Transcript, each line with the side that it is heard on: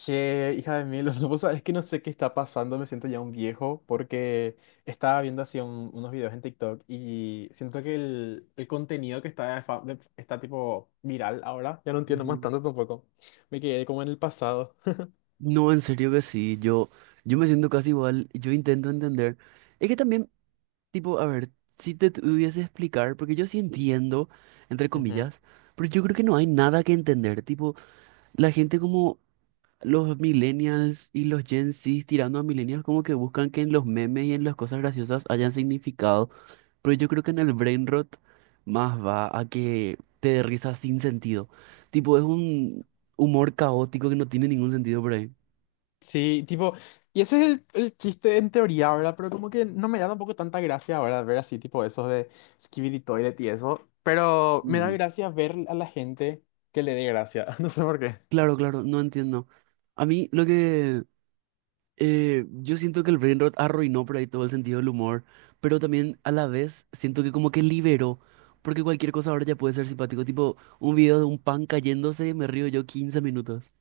left: Che, hija de mil, vos sabés que no sé qué está pasando, me siento ya un viejo porque estaba viendo así unos videos en TikTok y siento que el contenido que está, está tipo viral ahora, ya no entiendo más
right: Ujú.
left: tanto tampoco. Me quedé como en el pasado.
right: No, en serio que sí, yo me siento casi igual, yo intento entender. Es que también, tipo, a ver, si te tuviese explicar, porque yo sí entiendo, entre
left: Ujú.
right: comillas, pero yo creo que no hay nada que entender. Tipo, la gente como los millennials y los Gen Z tirando a millennials como que buscan que en los memes y en las cosas graciosas hayan significado, pero yo creo que en el brain rot más va a que te dé risa sin sentido. Tipo, es un humor caótico que no tiene ningún sentido por ahí.
left: Sí, tipo, y ese es el chiste en teoría, ¿verdad? Pero como que no me da tampoco tanta gracia ahora ver así, tipo, esos de Skibidi Toilet y eso. Pero me da
right: Mm.
left: gracia ver a la gente que le dé gracia, no sé por qué.
right: Claro, claro, no entiendo. A mí lo que yo siento que el brain rot arruinó por ahí todo el sentido del humor, pero también a la vez siento que como que liberó, porque cualquier cosa ahora ya puede ser simpático, tipo un video de un pan cayéndose, me río yo 15 minutos.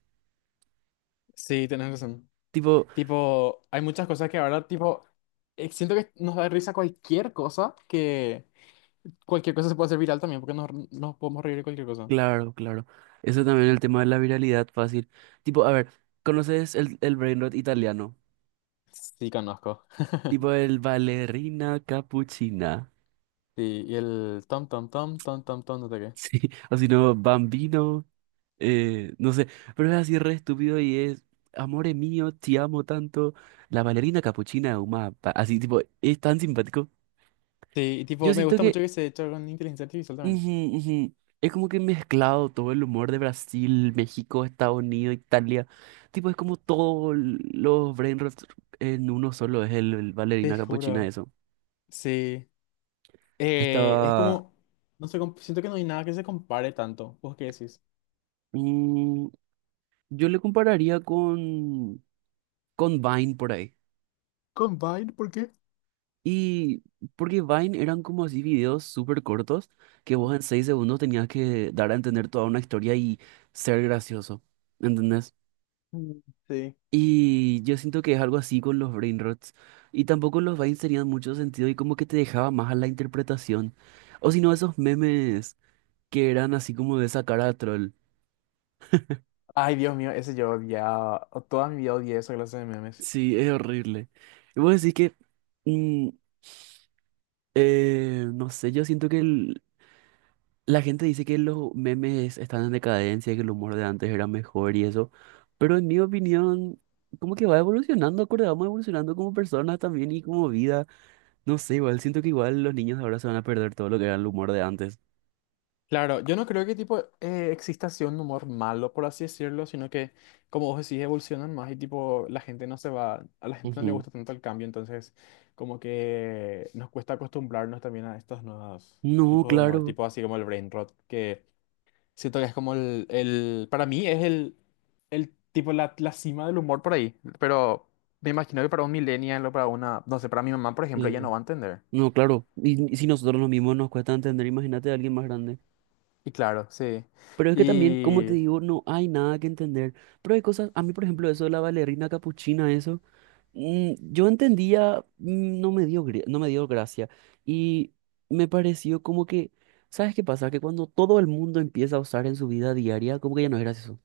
left: Sí, tenés razón.
right: Tipo,
left: Tipo, hay muchas cosas que ahora, tipo, siento que nos da risa cualquier cosa, que cualquier cosa se puede hacer viral también, porque nos podemos reír de cualquier cosa.
right: claro, claro. Eso también el tema de la viralidad fácil. Tipo, a ver, ¿conoces el brain rot italiano?
left: Sí, conozco.
right: Tipo el ballerina cappuccina.
left: Sí, y el tom, tom, tom, tom, tom, tom, no sé qué.
right: Sí, o si no, bambino. No sé, pero es así re estúpido y es, amore mío, te amo tanto. La bailarina capuchina de Uma, pa- así tipo, es tan simpático.
left: Sí, y
right: Yo
left: tipo, me
right: siento
left: gusta
right: que
left: mucho que se hecho con inteligencia artificial también.
right: ujú, ujú, es como que mezclado todo el humor de Brasil, México, Estados Unidos, Italia. Tipo, es como todos los brain rots en uno solo, es el
left: Te
right: bailarina capuchina
left: juro.
right: eso.
left: Sí. Es
right: Estaba...
left: como, no sé, siento que no hay nada que se compare tanto. ¿Vos qué decís?
right: mm, yo le compararía con Vine por ahí.
left: Combine, ¿por qué?
right: Y porque Vine eran como así videos súper cortos que vos en 6 segundos tenías que dar a entender toda una historia y ser gracioso, ¿entendés?
left: Mm, sí.
right: Y yo siento que es algo así con los brain rots. Y tampoco los Vines tenían mucho sentido y como que te dejaba más a la interpretación. O si no, esos memes que eran así como de esa cara de troll.
left: Ay, Dios mío, ese yo odiaba. Toda mi vida odié esa clase de memes.
right: Sí, es horrible. Y vos decís que, mm, no sé, yo siento que la gente dice que los memes están en decadencia, que el humor de antes era mejor y eso, pero en mi opinión, como que va evolucionando, acorde, vamos evolucionando como personas también y como vida. No sé, igual siento que igual los niños de ahora se van a perder todo lo que era el humor de antes.
left: Claro, yo no creo que tipo exista así un humor malo, por así decirlo, sino que, como vos decís, evolucionan más y tipo la gente no se va, a la gente no le
right: Ujú.
left: gusta tanto el cambio, entonces como que nos cuesta acostumbrarnos también a estos nuevos
right: No,
left: tipos de humor,
right: claro.
left: tipo así como el brain rot, que siento que es como el para mí es el tipo la cima del humor por ahí, pero me imagino que para un millennial o para una, no sé, para mi mamá, por ejemplo, ella no
right: Sí.
left: va a entender.
right: No, claro. Y si nosotros los mismos nos cuesta entender, imagínate a alguien más grande.
left: Y claro, sí.
right: Pero es que también, como te
left: Y.
right: digo, no hay nada que entender. Pero hay cosas, a mí por ejemplo, eso de la bailarina capuchina, eso. Yo entendía, no me dio, gri- no me dio gracia y me pareció como que, ¿sabes qué pasa? Que cuando todo el mundo empieza a usar en su vida diaria, como que ya no es gracioso.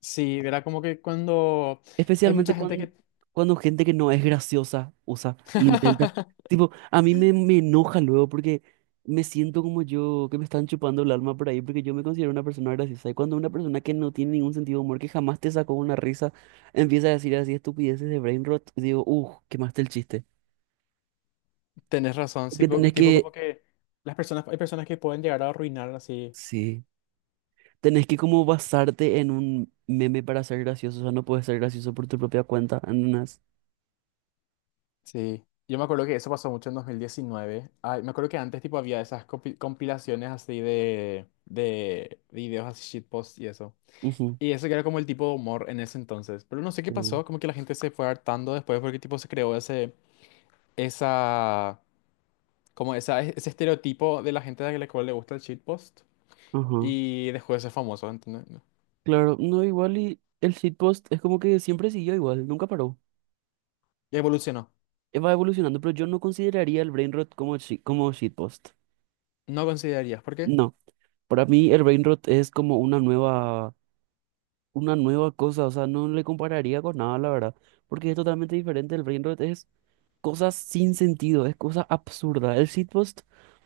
left: Sí, era como que cuando hay
right: Especialmente
left: mucha gente
right: cuando,
left: que.
right: cuando gente que no es graciosa usa e intenta. Tipo, a mí me enoja luego porque me siento como yo, que me están chupando el alma por ahí porque yo me considero una persona graciosa. Y cuando una persona que no tiene ningún sentido de humor, que jamás te sacó una risa, empieza a decir así estupideces de brain rot, digo, uff, quemaste el chiste.
left: Tenés razón, sí,
right: Que tenés
left: tipo
right: que,
left: como que las personas, hay personas que pueden llegar a arruinar así.
right: sí, tenés que como basarte en un meme para ser gracioso, o sea, no puedes ser gracioso por tu propia cuenta, en unas...
left: Sí, yo me acuerdo que eso pasó mucho en 2019. Ay, me acuerdo que antes tipo había esas compilaciones así de videos así shitpost y eso.
right: Ujú.
left: Y eso que era como el tipo de humor en ese entonces. Pero no sé qué
right: Sí.
left: pasó, como que la gente se fue hartando después porque tipo se creó ese, esa, como esa, ese estereotipo de la gente a la cual le gusta el shitpost.
right: Ajá.
left: Y dejó de ser famoso, ¿entendés?
right: Claro, no, igual y el shitpost es como que siempre siguió igual, nunca paró.
left: Evolucionó.
right: Va evolucionando, pero yo no consideraría el brain rot como, shi- como shitpost.
left: No considerarías, ¿por qué?
right: No, para mí el brain rot es como una nueva cosa, o sea, no le compararía con nada, la verdad, porque es totalmente diferente. El brain rot es cosas sin sentido, es cosa absurda. El shitpost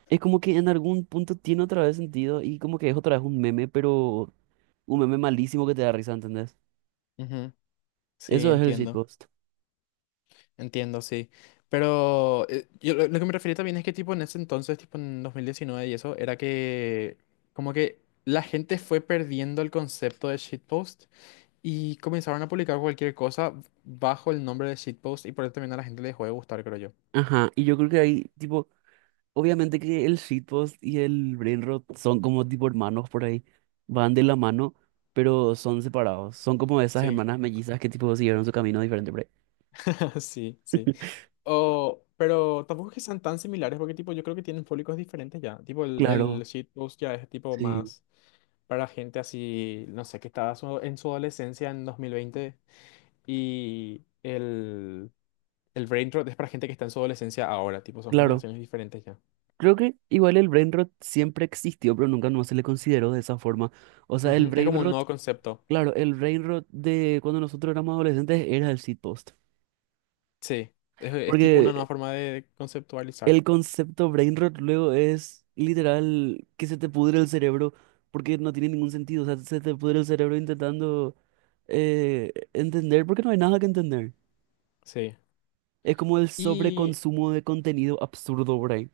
right: es como que en algún punto tiene otra vez sentido y como que es otra vez un meme, pero un meme malísimo que te da risa, ¿entendés?
left: Ujú, sí,
right: Eso es el
left: entiendo,
right: shitpost.
left: entiendo, sí. Pero yo lo que me refería también es que tipo en ese entonces, tipo en 2019 y eso, era que como que la gente fue perdiendo el concepto de shitpost y comenzaron a publicar cualquier cosa bajo el nombre de shitpost y por eso también a la gente le dejó de gustar, creo yo.
right: Ajá, y yo creo que ahí, tipo, obviamente que el shitpost y el brain rot son como tipo hermanos por ahí, van de la mano, pero son separados. Son como esas
left: Sí,
right: hermanas mellizas que tipo siguieron su camino diferente por ahí.
left: sí, sí. O, pero tampoco es que sean tan similares porque tipo yo creo que tienen públicos diferentes ya. Tipo el
right: Claro,
left: shitpost ya es tipo
right: sí,
left: más para gente así, no sé, que estaba en su adolescencia en 2020 y el brain rot es para gente que está en su adolescencia ahora, tipo son
right: claro.
left: generaciones diferentes ya.
right: Creo que igual el brain rot siempre existió, pero nunca no se le consideró de esa forma. O sea, el
left: Ujú. Es
right: brain
left: como un
right: rot,
left: nuevo concepto,
right: claro, el brain rot de cuando nosotros éramos adolescentes era el shitpost.
left: sí. Es tipo una nueva
right: Porque
left: forma de conceptualizar,
right: el concepto brain rot luego es literal que se te pudre el cerebro porque no tiene ningún sentido. O sea, se te pudre el cerebro intentando entender porque no hay nada que entender.
left: sí.
right: Es como el
left: Y
right: sobreconsumo de contenido absurdo brain.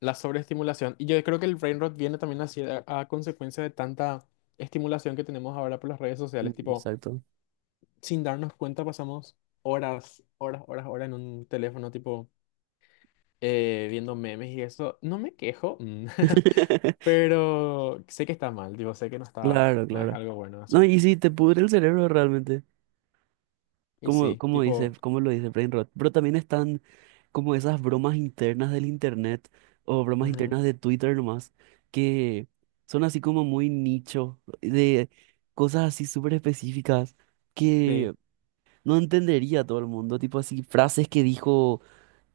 left: la sobreestimulación. Y yo creo que el brain rot viene también así a consecuencia de tanta estimulación que tenemos ahora por las redes
right: Mm,
left: sociales. Tipo,
right: exacto.
left: sin darnos cuenta pasamos horas, horas, horas, horas en un teléfono, tipo, viendo memes y eso. No me quejo, pero sé que está mal. Digo, sé que no está,
right: Claro,
left: no es
right: claro.
left: algo bueno de
right: No,
left: hacer.
right: y sí, te pudre el cerebro realmente.
left: Y
right: Como,
left: sí,
right: como dice,
left: tipo,
right: como lo dice brain rot. Pero también están como esas bromas internas del internet o bromas
left: ujú,
right: internas de Twitter nomás, que son así como muy nicho, de cosas así súper específicas
left: sí,
right: que no entendería todo el mundo. Tipo así, frases que dijo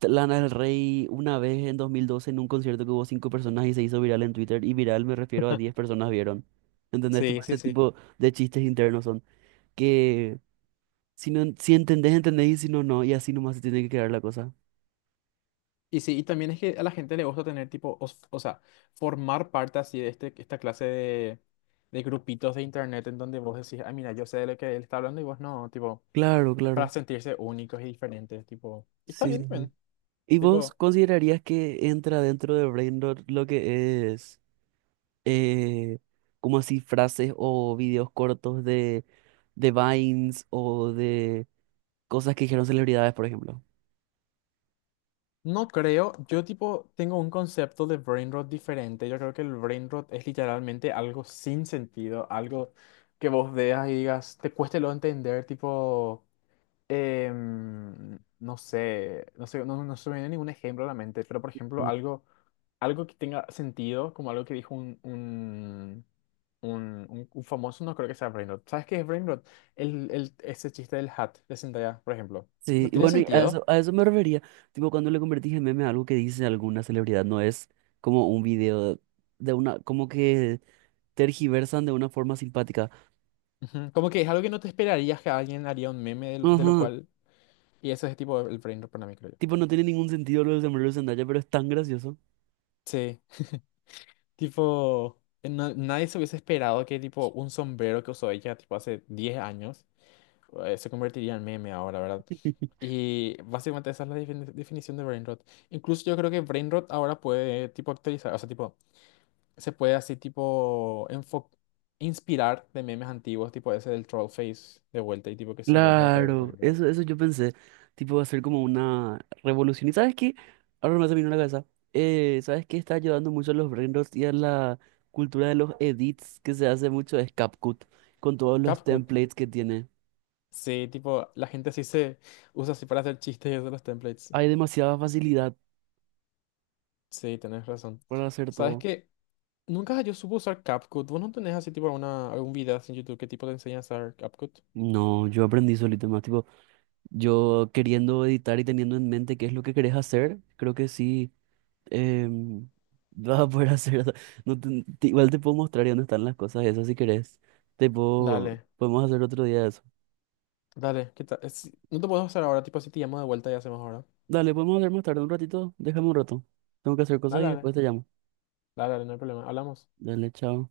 right: Lana del Rey una vez en 2012 en un concierto que hubo cinco personas y se hizo viral en Twitter. Y viral me refiero a 10 personas vieron. ¿Entendés? Tipo
left: sí, sí,
right: ese
left: sí.
right: tipo de chistes internos son que si no, en- si entendés, entendés, y si no, no, y así nomás se tiene que quedar la cosa.
left: Y sí, y también es que a la gente le gusta tener tipo, o sea, formar parte así de esta clase de grupitos de internet en donde vos decís, ah, mira, yo sé de lo que él está hablando y vos no, tipo,
right: Claro,
left: para
right: claro.
left: sentirse únicos y diferentes, tipo, y está
right: Sí,
left: bien
right: sí, sí.
left: también,
right: ¿Y vos
left: tipo,
right: considerarías que entra dentro de Braindot lo que es eh, como así frases o videos cortos de Vines o de cosas que dijeron celebridades, por ejemplo?
left: no creo, yo tipo, tengo un concepto de brain rot diferente, yo creo que el brain rot es literalmente algo sin sentido, algo que vos veas y digas, te cueste lo entender, tipo. No sé, no sé, no, no se me viene ningún ejemplo a la mente, pero por ejemplo,
right: Mm.
left: algo, algo que tenga sentido, como algo que dijo un famoso, no creo que sea Brain Rot. ¿Sabes qué es Brain Rot? Ese chiste del hat de Zendaya, por ejemplo.
right: Sí,
left: No
right: y
left: tiene
right: bueno, y
left: sentido.
right: a eso me refería. Tipo, cuando le convertís en meme a algo que dice alguna celebridad, no es como un video de una, como que tergiversan de una forma simpática.
left: Ujú, como que es algo que no te esperarías que alguien haría un meme de lo
right: Ajá.
left: cual. Y eso es tipo el Brain Rot para mí, creo yo.
right: Tipo, no tiene ningún sentido lo del sombrero de Zendaya, pero es tan gracioso.
left: Sí, tipo, nadie se hubiese esperado que tipo un sombrero que usó ella tipo hace 10 años se convertiría en meme ahora, ¿verdad? Y básicamente esa es la definición de brain rot. Incluso yo creo que brain rot ahora puede tipo actualizar, o sea, tipo, se puede así tipo inspirar de memes antiguos, tipo ese del troll face de vuelta y tipo que se vuelva otra vez
right: Claro,
left: brain rot.
right: eso yo pensé. Tipo, va a ser como una revolución. ¿Y sabes qué? Ahora me se me vino a la cabeza. ¿Sabes qué? Está ayudando mucho a los brain y a la cultura de los edits que se hace mucho es CapCut, con todos los
left: CapCut.
right: templates que tiene.
left: Sí, tipo, la gente así se usa así para hacer chistes de los templates.
right: Hay demasiada facilidad
left: Sí, tenés razón.
right: para hacer
left: ¿Sabes
right: todo.
left: qué? Nunca yo supe usar CapCut. ¿Vos no tenés así tipo algún video así en YouTube que tipo te enseña a usar CapCut?
right: No, yo aprendí solito más. Tipo, yo queriendo editar y teniendo en mente qué es lo que querés hacer, creo que sí. em, Vas a poder hacer, o sea, no igual te puedo mostrar y dónde están las cosas esas si querés. Te puedo,
left: Dale.
right: podemos hacer otro día eso.
left: Dale, ¿qué tal? No te puedo hacer ahora, tipo, si te llamo de vuelta y hacemos ahora.
right: Dale, podemos hacer más tarde un ratito. Déjame un rato. Tengo que hacer cosas
left: Dale,
right: y
left: dale,
right: después te llamo.
left: dale, dale, no hay problema. Hablamos.
right: Dale, chao.